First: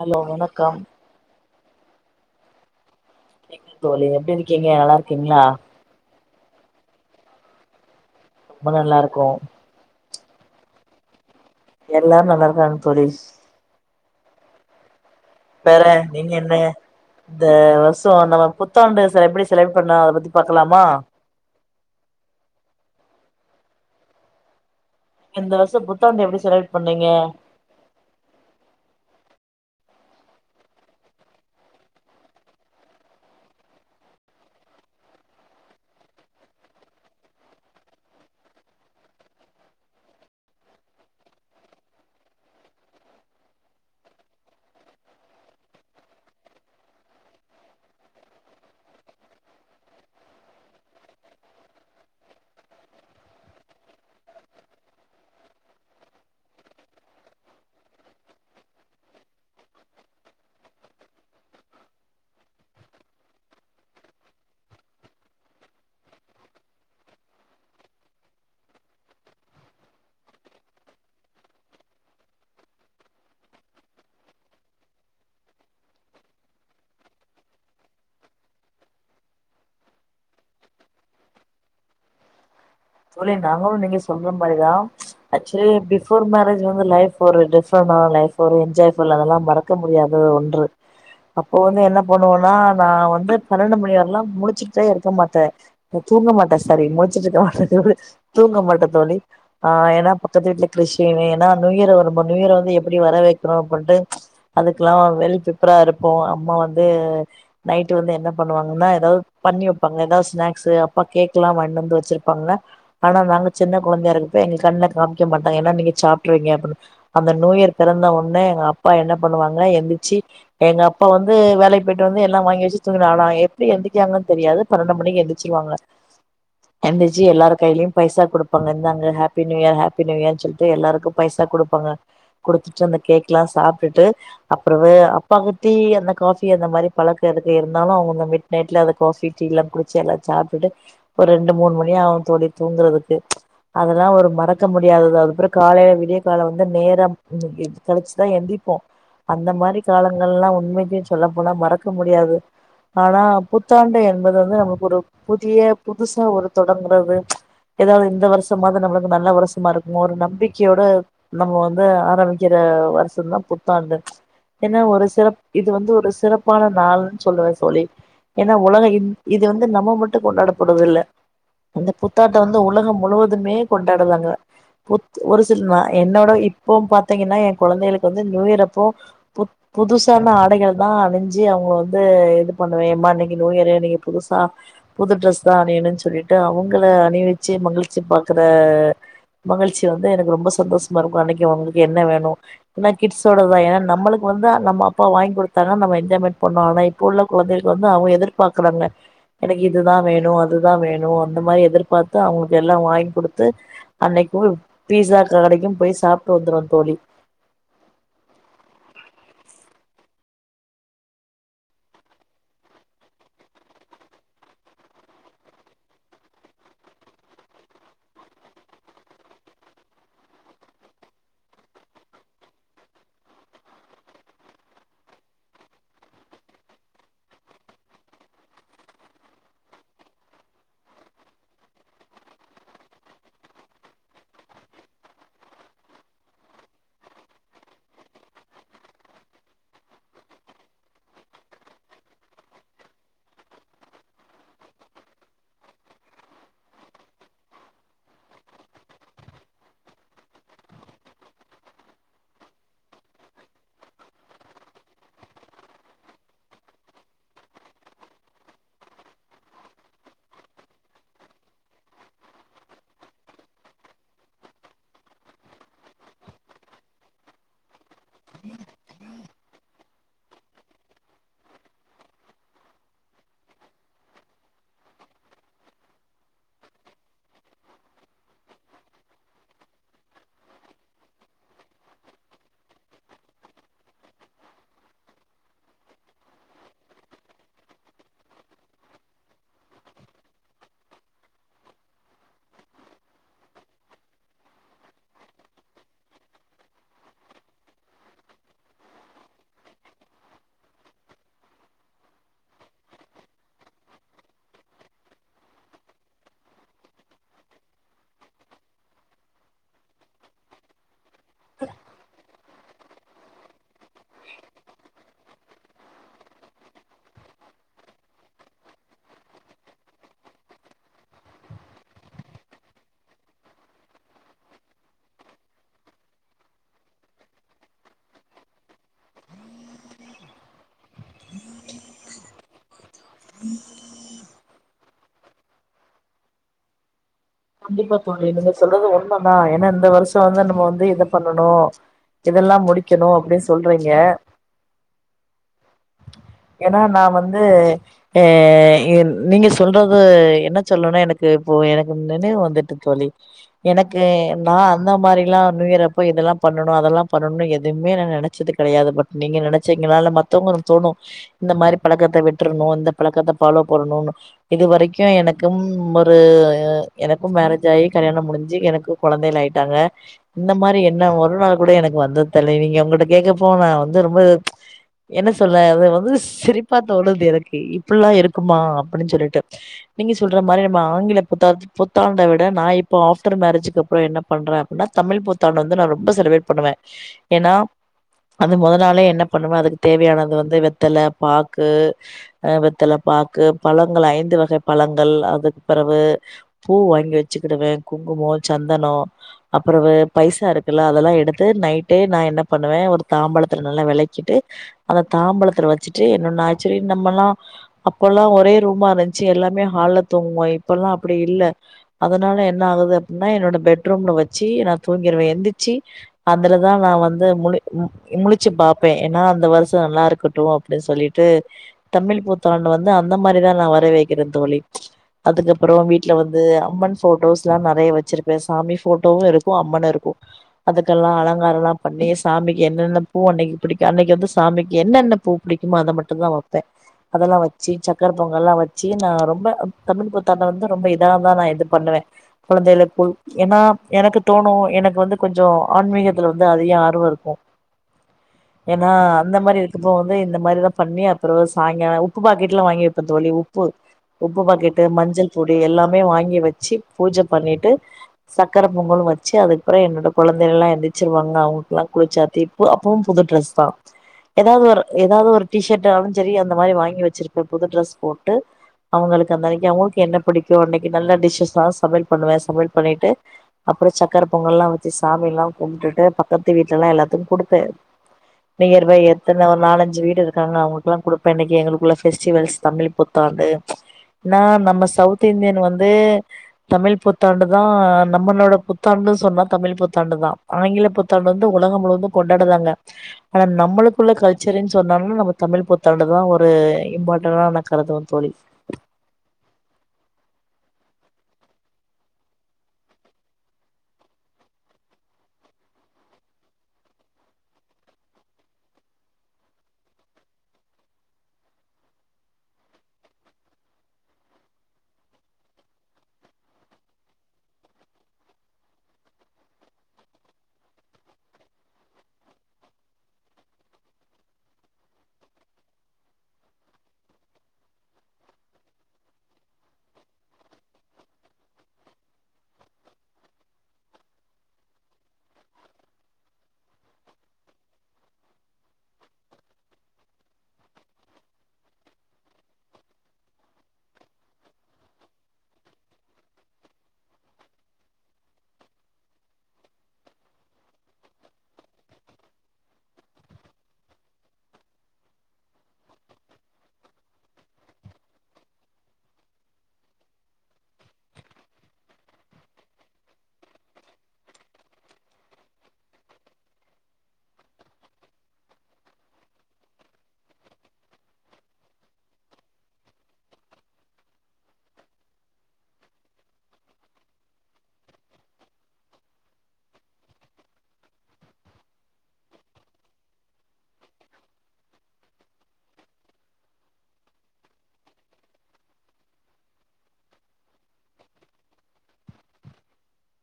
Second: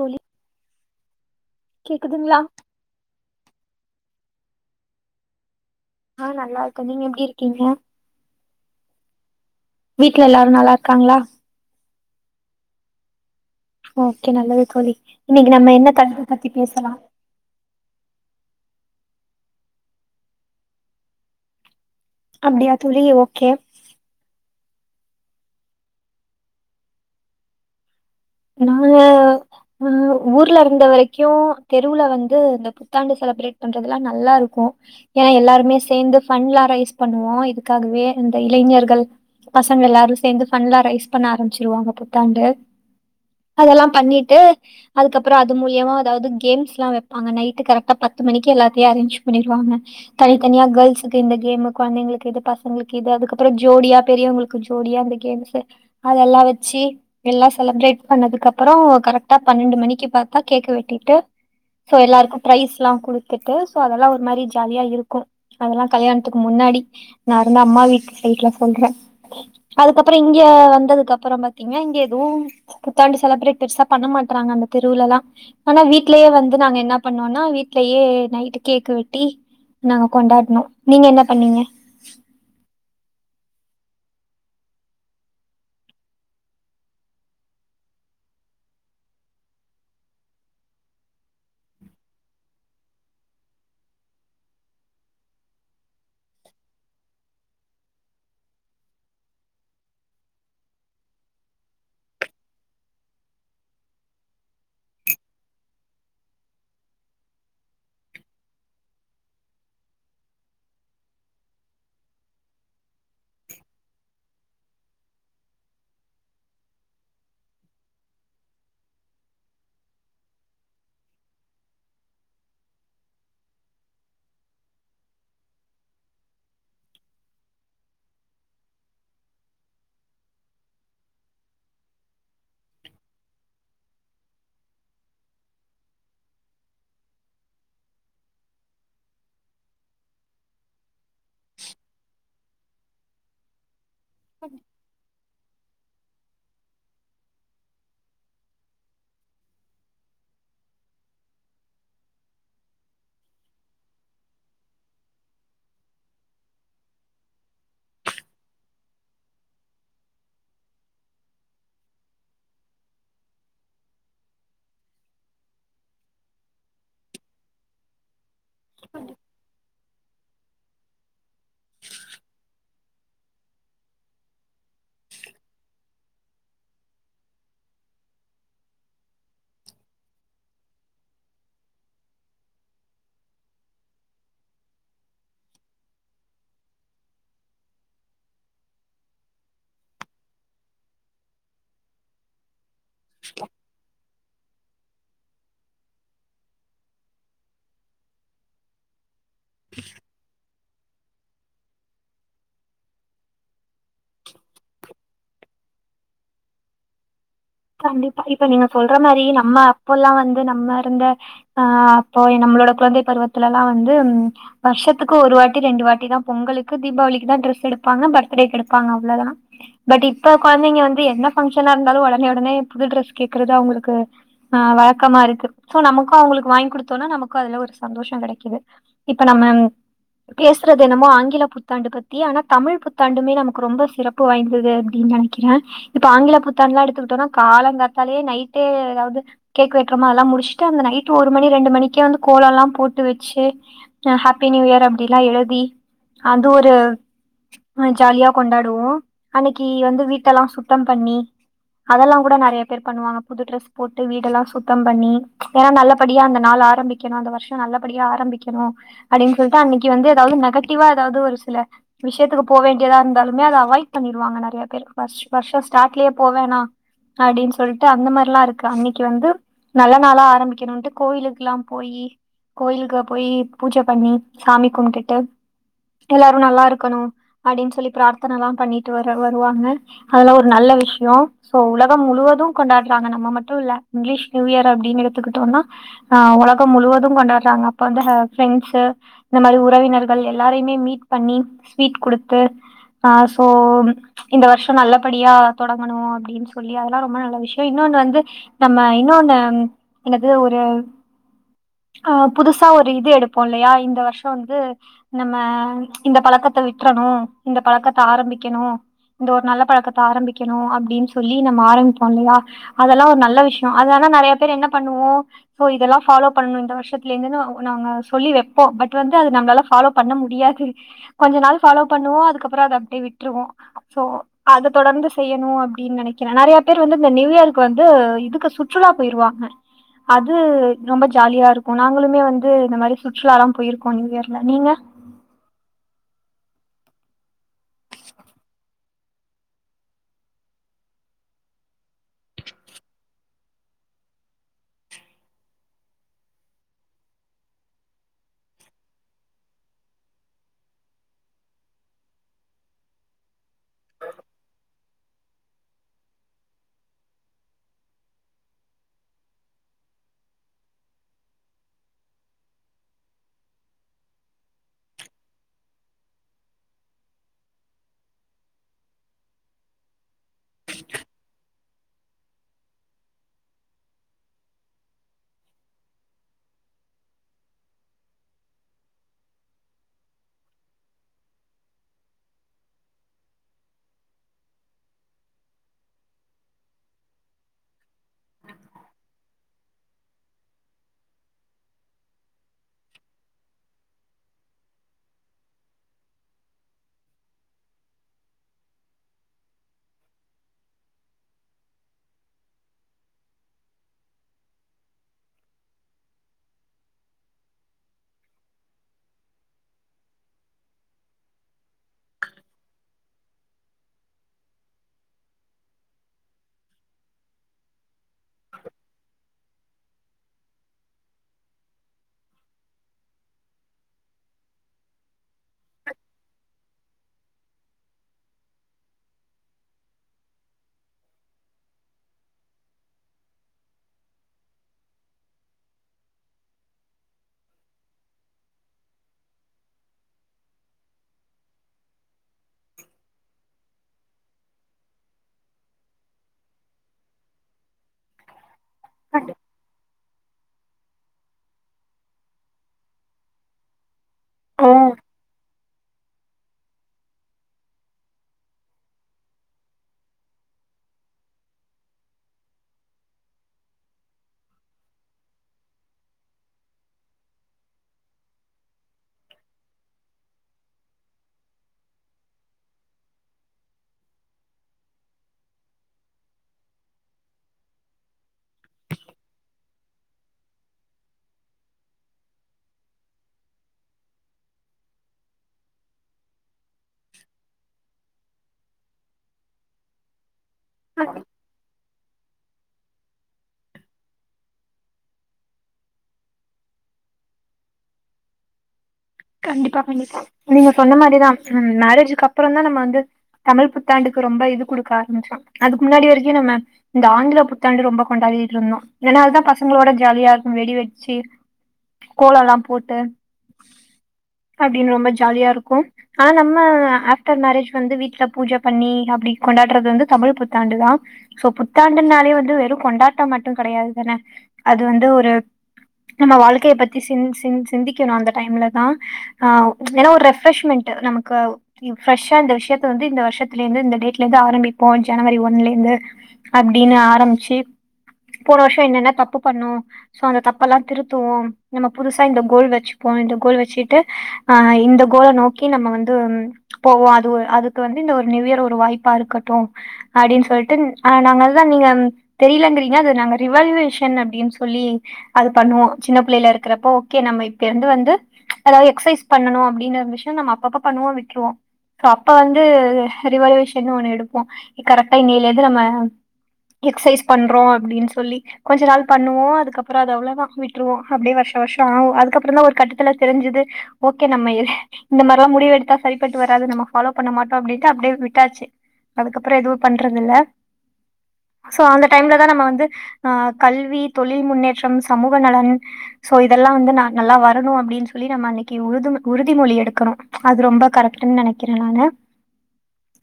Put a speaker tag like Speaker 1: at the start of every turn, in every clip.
Speaker 1: Hello வணக்கம்
Speaker 2: கேக்குதுங்ளா
Speaker 1: தோழி எப்டி இருக்கீங்க நல்லாருக்கீங்ளா
Speaker 2: ஆ நல்லாருக்கோ நீங்க எப்டி இருக்கீங்க
Speaker 1: ரொம்ப நல்லாருக்கோ
Speaker 2: வீட்ல எல்லாரு நல்லாருக்காங்களா
Speaker 1: எல்லாரு நல்லாருக்காங்க தோழி
Speaker 2: ஓகே நல்லது தோழி இன்னக்கி நம்ம
Speaker 1: வேற
Speaker 2: என்ன தலைப்பு
Speaker 1: நீங்க
Speaker 2: பத்தி
Speaker 1: என்ன
Speaker 2: பேசலா
Speaker 1: இந்த வருஷோ நம்ம புத்தாண்டு செலிப்ரேட் [unintelligible] அத பத்தி பாக்கலாமா
Speaker 2: அப்டியா தோழி ஓகே
Speaker 1: இந்த வருஷோ புத்தாண்டு எப்டி செலிப்ரேட் பண்ணீங்க
Speaker 2: நாங்க ம் ஊர்ல இருந்த வரைக்கு தெருவுல வந்து இந்த புத்தாண்டு செலிப்ரேட் பண்றதுல்லா நல்லா இருக்கு ஏன்னா எல்லாருமே சேந்து ஃபன்ட்லா ரைஸ் பண்ணுவோ இதுக்காகவே இந்த இளைஞர்கள் பசங்க எல்லாரு சேந்து ஃபன்ட்லா ரைஸ் பண்ண ஆரம்பச்சிருவாங்க புத்தாண்டு அதெல்லா பண்ணிட்டு அதுக்கப்றோ அது மூலியமா அதாவது கேம்ஸ் எல்லா வைப்பாங்க நைட் கரெக்டா பத்து மணிக்கு எல்லாத்தையு அரேஞ்ச் பண்ணிருவாங்க தனித்தனியா கேள்ஸ்சுக்கு இந்த கேமு கொழந்தைங்களுக்கு இது பசங்களுக்கு இது அதுக்கப்றோ ஜோடியா பெரியவங்களு க்கு ஜோடியா அந்த கேம்ஸ்சு அதெல்லா வெச்சு எல்லா செலிப்ரேட் பண்ணதுக்கப்றோ கரெக்டா பன்னெண்டு மணிக்கு பாத்தா கேக்க வெட்டிட்டு சோ எல்லார்க்கு ப்ரைஸ் எல்லா குடுத்துட்டு சோ அதெல்லா ஒரு மாரி ஜாலியா இருக்கு அதெல்லா கல்யாணத்துக்கு முன்னாடி நா இருந்த அம்மா வீட்டு சைட்டுல சொல்றே அதுக்கப்றோ இங்க வந்ததுக்கு அப்றோ பாத்தீங்க இங்க எதுவு புத்தாண்டு செலிப்ரேட் பெருசா பண்ண மாட்றாங்க அந்த தெருவுல எல்லா ஆனா வீட்லயே வந்து நாங்க என்ன பண்ணோன்னா வீட்லயே நைட்டு கேக்கு வெட்டி நாங்க கொண்டாட்னோ நீங்க என்ன பண்ணீங்க
Speaker 1: தோழி நாங்களு நீங்க சொல்ற மாரிதா ஆக்சுலி பிஃபோர் மேரேஜ் வந்து லைஃப் ஒரு டிஃப்ரெண்டான லைஃப் ஒரு என்ஜாய் ஃபுல் அதெல்லா மறக் க்க முடியாத ஒன்று அப்போ வந்து என்ன பண்ணுவன்னா நா வந்து பன்னெண்டு மணி வரையெல்லா முழிச்சிட்டே இருக்க மாட்டே நா தூங்க மாட்ட சாரி முழிச்சுட்டு இருக்க மாட்ட தூங்க மாட்டே தோழி ஆ ஏன்னா பக்கத்து வீட்ல கிறிஸ்டினு ஏன்னா நியூயர் வரும்போ நியூயர் வந்து எப்டி வர வேக்கணு அப்டின்ட்டு அதுக்குள்ளா வெல் ஃபிரிப்பேறா இருப்போ அம்மா வந்து நைட் வந்து என்ன பண்ணுவாங்கன்னா எதாவது பண்ணி வைப்பாங்க எதாவது ஸ்நாக்ஸ்சு அப்பா கேக் எல்லா வாங்ன்னு வந்து வெச்சிருப்பாங்கன்னா ஆனா நாங்க சின்ன கொழந்தையா இருக்கப்ப எங்க கண்ல காம்க்க மாட்டாங்க ஏன்னா நீங்க சாப்ட்ருவீங்க அப்டின்னு அந்த நியூ இயர் பொறந்த ஒட்னே எங்க அப்பா என்ன பண்ணுவாங்க எந்திச்சு எங்க அப்பா வந்து வேலைக்கு போயிட்டு வந்து எல்லா வாங்கி வெச்சு தூங்கினாரு ஆனா எப்டி எந்திக்காங்கன்னு தெரியாது பன்னென்டு மணிக்கு எந்திரிச்சிருவாங்க எந்திச்சு எல்லாரு கைலயு பைசா குடுப்பாங்க இருந்தாங்க ஹாப்பி நியூயர் ஹாப்பி நியூயர்ன்னு சொல்ட்டு எல்லாருக்கு பைசா குடுப்பாங்க குடுத்துட்டு அந்த கேக் எல்லா சாப்ட்டுட்டு அப்றோ வே அப்பாக்கு டீ அந்த காபி அந்த மாரி பழக்க இருக்கு இருந்தாலு அவங்க மிட் நைட்ல அந்த காஃபி டீ எல்லா குடிச்சு எல்லா சாப்ட்டுட்டு ஒரு ரெண்டு மூணு மணி ஆவு தோழி தூங்கறதுக்கு அதெல்லா ஒரு மறக்க முடி முடியாதது அதுக்கப்றோ காலைல விடிய காலை வந்து நேரம் கழிச்சுதா எந்திரிப்போ அந்த மாரி காலங்கள்ல்லா உண்மைக்கே சொல்ல போனா மறக்க முடியாது ஆனா புத்தாண்டு என்பது வந்து நமக்கு ஒரு புதிய புதுசா ஒரு தொடங்குறது எதாவது இந்த வருஷமாவது நம்மளுக்கு நல்ல வருஷமா இருக்கணு ஒரு நம்பிக்கையோட நம்ம வந்து ஆரம்பிக்கிற வருஷந்தா புத்தாண்டு ஏனா ஒரு சிற இது வந்து ஒரு சிறப்பான நாள்ன்னு சொல்லுவே தோழி ஏன்னா உலக இந் இது வந்து நம்ம மட்டு கொண்டாடப்போறதில்ல அந்த பு புத்தாட்ட வந்து உலகம் முழுவதுமே கொண்டாடுவாங்க புத் ஒரு சில நா என்னோட இப்போ பாத்தீங்கன்னா ஏ கொழந்தங்களுக்கு வந்து நியூயர் அப்போ புத் புதுசான ஆடைகள்தா அணுஞ்சு அவ்ங்க வந்து இது பண்ணுவே எம்மா இன்னக்கி நூயரு நீங்க புதுசா புது ட்ரெஸ்தா அணியனு சொல்லிட்டு அவுங்கள அணிவிச்சு மகிழ்ச்சி பாக்குற மகிழ்ச்சி வந்து எனக்கு ரொம்ப சந்தோஷமா இருக்கு அன்னக்கி உங்களுக்கு என்ன வேணு ஏனா கிட்ஸோடதா ஏனா நம்மளுக்கு வந்து நம்ம அப் ப்பா வாங்கி குடுத்தாங்க நம்ம என்ஜாய்மென்ட் பண்ணோ ஆனா இப்ப உள்ள கொழந்தெங்களுக்கு வந்து அவ்ங்க எதிர்பாக்கறாங்க எனக்கு இதுதா வேணு அதுதா வேணு அந்த மாரி எதிர்பாத்து அவ்ங்களுக்கு எல்லா வாங்கி குடுத்து அன்னைக்கூ பீஸா க கடைக்கு போய் சாப்ட்டு வந்துருவோ தோழி
Speaker 2: கண்டிப்பா இப்ப நீங்க சொல்ற மாரி நம்ம அப்போல்லா வந்து நம்ம இருந்த ஆ அப்போ எ நம்மளோட குழந்தை பருவத்துலல்லா வந்து வருஷத்துக்கு ஒரு வாட்டி ரெண்டு வாட்டிதா பொங்கலுக்கு தீபாவளிக்கு தா ட்ரெஸ் எடுப்பாங்க பர்த்துடேக்கு எடுப்பாங்க அவ்ளோதா. பட் இப்ப கொழந்தைங்க வந்து என்ன ஃபங்க்ஷனா இருந்தாலு ஒடனே ஒடனே புது ட்ரெஸ் கேக்குறது அவ்ங்களுக்கு ஆ வழக்கமா இருக்கு சோ நமக்கு அவ்ங்களுக்கு வாங்கி குடுத்தோனா நமக்கு அதுல ஒரு சந்தோஷோ கெடக்கிது. இப்ப நம்ம பேசுறது என்னமோ ஆங்கில புத்தாண்டு பத்தி ஆனா தமிழ் புத்தாண்டுமே நமக்கு ரொம்ப சிறப் பு வாய்ந்தது அப்டின்னு நெனக்கிற இப்ப ஆங்கில புத்தாண்டெலா எடுத்துக் டோனா காலங்காத்தாலயே நைட்டே எதாவ்து கேக் வெட்றோமா அதெல்லா முடுச்சுட்டு அந்த நைட் ஒரு மணி ரெண்டு மணிக்கே வந்து கோலோல்லா போட்டு வெச்சு அ ஹாப்பி நியூ இயர் அப்டில்லா எழுதி அது ஒரு அ ஜாலியா கொண்டாடுவோ அன்னெக்கி வந்து வீட்டெல்லா சுத்தம் பண்ணி அதெல்லா கூட நெறையா பேர் பண்ணுவாங்க புது ட்ரெஸ் போட்டு வீடெல்லா சுத்தம் பண்ணி ஏனா நல்லபடியா அந்த நாள் ஆரம்பி க்கெணு அந்த வருஷொ நல்லபடியா ஆரம்பிக்கெணு அப்டின்னு சொல்லிட்டு அன்னெக்கி வந்து எதாவது நெகட்டிவ்வா எதாவது ஒரு சில விஷயத்துக்கு போ வேண்டியதா இருந்தாலுமே அத அவாய்ட் பண்ணிருவாங்க நெறையா பேர் வர்ஷ் வருஷொ ஸ்டார்ட்லயே போ வேண் ணா அப்டின்னு சொல்லிட்டு அந்த மாரிலா இருக்கு அன்னெக்கி வந்து நல்ல நாளா ஆரம்பிக்கணுன்ட்டு கோயிலுக்குல்லா போயி கோயிலுக்கா போயி பூஜ பண்ணி சாமி கும்ட்டுட்டு எல்லாரு நல்லா இருக்கணு அப்டின்னு சொல்லி ப்ரார்த்தன எல்லா பண்ணிட்டு வரு வருவாங்க அதெல்லா ஒரு நல்ல விஷயோ சோ உலகம் முழுவதும் கொண்டாட்றாங்க நம்ம மட்டு இல்ல இங்கிலீஷ் நியூ இயர் அப்டின்னு எடுத்துக்கிட்டோனா ஆ உலகம் முழுவதும் கொண்டாட்றாங்க அப்ப அந்த ஹே ஃப்ரெண்ட்ஸ்ஸு இந்த மாரி உறவினர்கள் எல்லாரையுமே மீட் பண்ணி ஸ்வீட் குடுத்து ஆ சோ இந்த வருஷொ நல்லபடியா தொடங்கணு அ ப்டின் சொல்லி அதெல்லா ரொம்ப நல்ல விஷயொ இன்னொன்னு வந்து நம்ம இன்னொன்னு என்னது ஒரு ஆ புதுசா ஒரு இது எடுப்போ இல்லயா இந்த வருஷோ வந்து நம்ம இந்த பழக்கத்த விட்றணு இந்த பழக்கத்த ஆரம்பிக்கணு இந்த ஒரு நல்ல பழக்கத்த ஆரம்பிக்கணு அப்டின்னு சொல் சொல்லி நம்ம ஆரம்பிப்போ இல்லயா அதெல்லா ஒரு நல்ல விஷயொ அது ஆனா நறையா பேர் என்ன பண்ணுவோ சோ இதெல்லா ஃபாலோ பண்ணணு இந்த வருஷத்துல இருந்து நொ நாங்க சொல்லி வைப்போ பட் வந்து அது நம்மளால ஃபாலோ பண்ண முடியாது கொஞ்ச நாள் ஃபாலோ பண்ணுவோ அதுக்கப்பறோ அத அப்டியே விட்டுருவோ சோ அத தொடர்ந்து செய்யணு அப் ப்டின் நெனக்கிறே நெறயா பேர் வந்து இந்த நியூ இயர்க்கு வந்து இதுக்கு சுற்றுலா போய்ருவாங்க அது ரொம்ப ஜாலியாருக்கு நாங்களுமே வந்து இந்த மாரி சுற்றுலால்லா போயிருக்கோ நியூ இயர்ல நீங்க
Speaker 1: கண்டிப்பா தோழி நீங்க சொல்றது உண்மதா ஏன்னா இந்த வருஷோ வந்து நம்ம வந்து இத பண்ணணு இதெல்லா முடிக்கணு அப்படினு சொல்றீங்க ஏனா நா வந்து எ நீங்க சொல்றது என்ன சொல்லன்னு எனக்கு இப்போ எனக்கு நினைவு வந்துட்டு தோழி எனக்கு நா அந்த மாரிலா நியூயரப்ப இதெல்லா பண்ணனு அதெல்லா பண்ணணு எதுமே நா நென ச்சது கெடயாது பட் நீங்க நெனச்சிங்லா இல்ல மத்தவங்களுக்கு தோணு இந்த மாரி பழக்கத்த விட்டுற்ணு இந்த பழக்கத்த ஃபாலோ பண்ணணு இது வரைக்கு எனக்கும் ஒரு எனக்கு மேரேஜ் ஆயி கல்யாணோ முடிஞ்சு எனக்கு கொழந்தைல்லாய்ட்டாங்க இந்த மாரி எண்ணோ ஒரு நாள் கூட எனக்கு வந்ததெலவிங்க ஒங்கிட்ட கேக்கப்போ நாவந்து ரொம்ப என்ன சொல்ல அது வந்து சிரிப்பா தோணுது எனக்கு இப்டிலா இருக்குமா அப்டின் சொல்லிட்டு நீங்க சொல்ற மாரி நம்ம ஆங்கில புத்தாத் புத்தாண்ட விட நா இப்போ ஆஃப்டர் மேரேஜுக்கப்றோ என்ன பண்றே அப்புனா தமிழ் புத்தாண்ட வந்து நா ரொம்ப செலிப்ரேட் பண்ணுவே ஏன்னா அது மொத நாளே என்ன பண்ணுவே அதுக்கு தேவயானது வந்து வெத்தல பாக்கு ஆ வெத்தல பாக்கு பழங்கள் ஐந்து வகை பழங்கள் அதுக்கு பெறவு பூ வாங்கி வச்சுக்கிடுவே குங்குமோ ‌சந்தனோ அப்புறவு பைசா இருக்குல்ல அதெல்லா எடுத்து நைட்டே நா என்ன பண்ணுவே ஒரு தாம்பளத்துல நல்லா வெளக்கிட்டு அந்த தாம்பளத்துல வச்சுட்டு என்னுனாச்சு சேரி நம்மல்லா அப்போல்லா ஒரே ரூமா இருந்துச்சு எல்லாமே ஹால்ல தூங்குவோ இப்பல்லா அப்டி இல்ல அதனால என்ன ஆகுது அப்டின்னா என்னோட பெட்ரூம்ல வச்சு நா தூங்கிருவே எந்திச்சி அதுலதா நா வந்து முழி முழிச்சு பாப்பே ஏனா அந்த வர்ஷோ நல்லாருக்கட்டு க்டு சொல்லிட்டு தமிழ் புத்தாண்டு வந்து அந்த மாரிதா நா வரவேக்கிறே தோழி அதுக்கப்றோ வீட்ல வந்து அம்மன் ஃபோட்டோஸ்ல்லா நறைய வச்சிருப்பே சாமி ஃபோட்டோவு இருக்கு அம்மனு இருக்கு அதுக்கல்லா அலங்காரோலா பண்ணி சாமிக்கு என்னென்ன பூ அன்னக்கி புடிக்கு அன்னிக்கி வந்து சாமிக்கு என்னென்ன பூ புடிக்குமோ அத மட்டு தா வப்பே அதெல்லா வச்சி சக்கர பொங்கல்லா வச்சி நா ரொம்ப தமிழ் புத்தாண்ட வந்து ரொம்ப இதா தா நா இது பண்ணுவே கொழந்தைல போய் ஏனா எனக்கு தோணு எனக்கு வந்து கொஞ்சோ ஆன்மீகத்துல வந்து அதிக ஆர்வோருக்கு ஏனா அந்த மாரி இருக்கப்ப வந் து இந்த மாரிதா பண்ணி அப்றோ சாய்ங்காலோ உப்பு பாக்கெட்லா வாங்கி வப்பே தோழி உப்பு உப்பு பாக்கெட்டு மஞ்சள் பொடி எல்லாமே வாங்கி வச்சு பூஜ பண்ணிட்டு சக்கர பொங்கலு வச்சு அதுக்கப்றோ என்னோட கொழந்தைகள்ல்லா எந்திருச்சிருவாங்க. அவுங்களுக்கெல்லா குளிச்சாத்தி ப்போ அப்பவு புது ட்ரெஸ் தா எதாவ்து ஒரு எதாவது ஒரு டீஷர்ட் ஆனாலு சேரிஅந்த மாரி வாங்கி வச்சிருப்பே புது ட்ரெஸ் போட்டு அவுங்களுக்கு அந்தன்னக்கி அவுங்களுக்கு என்ன புடிக்கு அன்னக்கி நல்ல டிஷஸ்ஸா சமையல் பண்ணுவே சமையல் பண்ணிட்டு அப்றோ சக்கர பொங்கல்லா வச்சு சாமில்லா கும்ட்டுட்டு பக்கத்து வீட்லல்லா எல்லாத்துக்கு குடுத்து நியர்பை எத்தன ஒரு நாலு அ ஞ்சு வீடு இருக்காங்க அவுங்களுக்கெல்லா குடுப்பே இன்னக்கி எங்களுக்குள்ள ஃபெஸ்டிவல்ஸ் தமிழ் புத்தாண்டு நா நம்ம சவுத் இந்தியன் வந்து தமிழ் புத்தாண்டு தா நம்மளோட புத்தாண்டு சொன்னா தமிழ் புத்தாண்டுதா ஆங்கில புத்தாண்டு வந்து ஒலகோ முழுவது கொண்டாடுறாங்க ஆனா நம்மளுக்குள்ள கல்ச்சரின்ஸ் சொன்னாங்ன்னா நம்ம தமிழ் புத்தாண்டு தா ஒரு இம்பார்ட்டானா நா கருதுவே தோழி
Speaker 2: கண்டிப்பா கண்டிப்பா நீங்க சொன்ன மாரிதா மேரேஜுக்கப்றோ தா நம்ம வந்து தமிழ் புத்தாண்டுக்கு ரொம்ப இது குடுக்க ஆரம்ச்சோ அதுக்கு முன்னாடி வரைக்கு நம்ம இந்த ஆங்கில புத்தாண்டு ரொம்ப கொண்டாடிட்ருந்தோ இதனால தா பசங்களோட ஜாலியா இருக்குன் வெடி வெடிச்சு கோலோல்லா போட்டு அப்டின் ரொம்ப ஜாலியாருக்கு ஆ நம்ம ஆஃப்டர் மேரேஜ் வந்து வீட்ல பூஜ பண்ணி அப்டி கொண்டாடுறது வந்து தமிழ் புத்தாண்டுதா சோ புத்தாண்டுனாலயே வந்து வெறு கொண்டாட்டம் மட்டு கடையாது தான அது வந்து ஒரு நம்ம வாழ்க்கைய பத்தி சிந் சிந் சிந்திக்கணு அந்த டைம்ல தா ஆ ஏன்னா ஒரு ரெஃரஷ்மென்ட் நமக்கு டம் ப்ரெஷ்ஷா இந்த விஷயத்த வந்து இந்த வருஷத்துல இருந்து இந்த டேட்ல இருந்து ஆரம்பிப்போ ஜனவரி ஒன்லே இருந்து அப்டின்னு ஆரம்பிச்சு போன வருஷம் என்னென்ன தப்பு பண்ணோ சோ அந்த தப்பெல்லா திருத்துவோ நம்ம புதுசா இந்த கோல் வச்சுப்போ இந்த கோல் வச்சு ட்டு ஆ இந்த கோல நோக்கி நம்ம வந்து போவோ அது ஒரு அதுக்கு வந்து இந்த ஒரு நியூ இயர் ஒரு வாய்ப்பா இருக்கட்டு அப்டின்னு சொல்ட்டு அ நாங்கதா நீங்க தெரியலங்கிறீங்க அது நாங்க ரிவல்யுவேஷன் அப்டின்னு சொல்லி அது பண்ணுவோ சின்ன பிள்ளைல இருக்கிறப்ப ஓகே நம்ம இப்ப இருந்து வந்து அதாது எக்சைஸ் பண்ணணு அப்படீன்னு இருந்துச்சுன்னா நம்ம அப்பப்ப பண்ணுவோ விட்ருவோ சோ அப்ப வந்து ரிவல்யூவேஷன் ஒண்ணு எடுப்போ கரெக்டா இன்னையிலந்து நம்ம எக்ஸசைஸ் பண்றோ அப்டின்னு சொல்லி கொஞ்ச நாள் பண்ணுவோ அதுக்கப்புற அது அவ்ளோ தா விட்ருவோ அப்டியே வருஷ வருஷம் ஆகு அதுக்கப்புற தா ஒரு கட்டத்துல தெரிஞ்சது ஓகே நம்ம இந்த மாறில்லா முடிவு எடுத்தா சரிப்பட்டு வராது நம்ம ஃபாலோ பண்ண மாட்டோ அப்டின்ட்டு அப்டியே விட்டாச்சு அதுக்கப்புற எதுவு பண்றது இல்ல சோ அந்த டைம்ல தா நம்ம வந்து அ கல்வி தொழில் முன்னேற்றம் சமூக நலன் சோ இதெல்லா வந்து நாங்கெல்லா வரணு அப்டின்னு சொல் தோழி நம்ம அன்னைக்கு உறுது மொ உறுதி மொழி எடுக்கணு அது ரொம்ப கரெக்டன்னு நனைக்கிற நானு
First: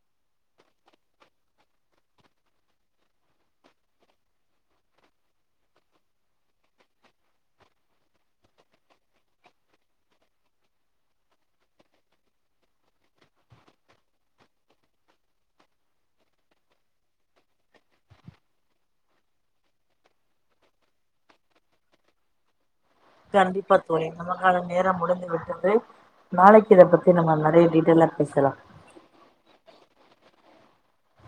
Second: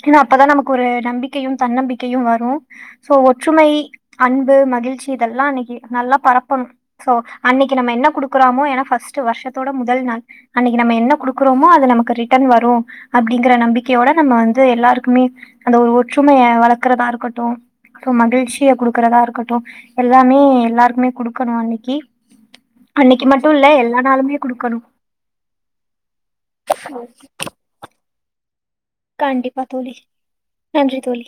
Speaker 2: இன்னு அப்பதா நமக்கு ஒரு நம்பிக்கையு தன்னம்பிக்கையு வரு சோ ஒற்றுமை அன்பு மகிழ்ச்சி இதெல்லா அன்னைக்கு நல்லா பரப்பணு சோ அன்னைக்கு நம்ம என்ன குடுக்குறமோ ஏன்னா ஃபர்ஸ்ட்டு வருஷத்தோட முதல் நாள் அன்னைக்கி நம்ம என்ன குடுக்குறோமோ அது நமக்கு ரிட்டர்ன் வரு அப்டிங்கிற நம்பிக்கையோட நம்ம வந்து எல்லாருக்குமே அந்த ஒரு ஒற்றுமைய வளர்க்குறதா இருக்கட்டு அப்றோ மகிழ்ச்சிய குடுக்கறதா இருக்கட்டு எல்லாமே எல்லாருக்குமே குடுக்கணு அன்னைக்கி அன்னைக்கி மட்டு இல்ல எல்லா நாளுமே
Speaker 1: கால
Speaker 2: கொடுக்கணும்
Speaker 1: நேரம் முடிந்து விட்டது நாளைக்கு இத பத்தி நம்ம நறைய டீட்டெய்லா பேசலா
Speaker 2: கண்டிப்பா தோழி நன்றி தோழி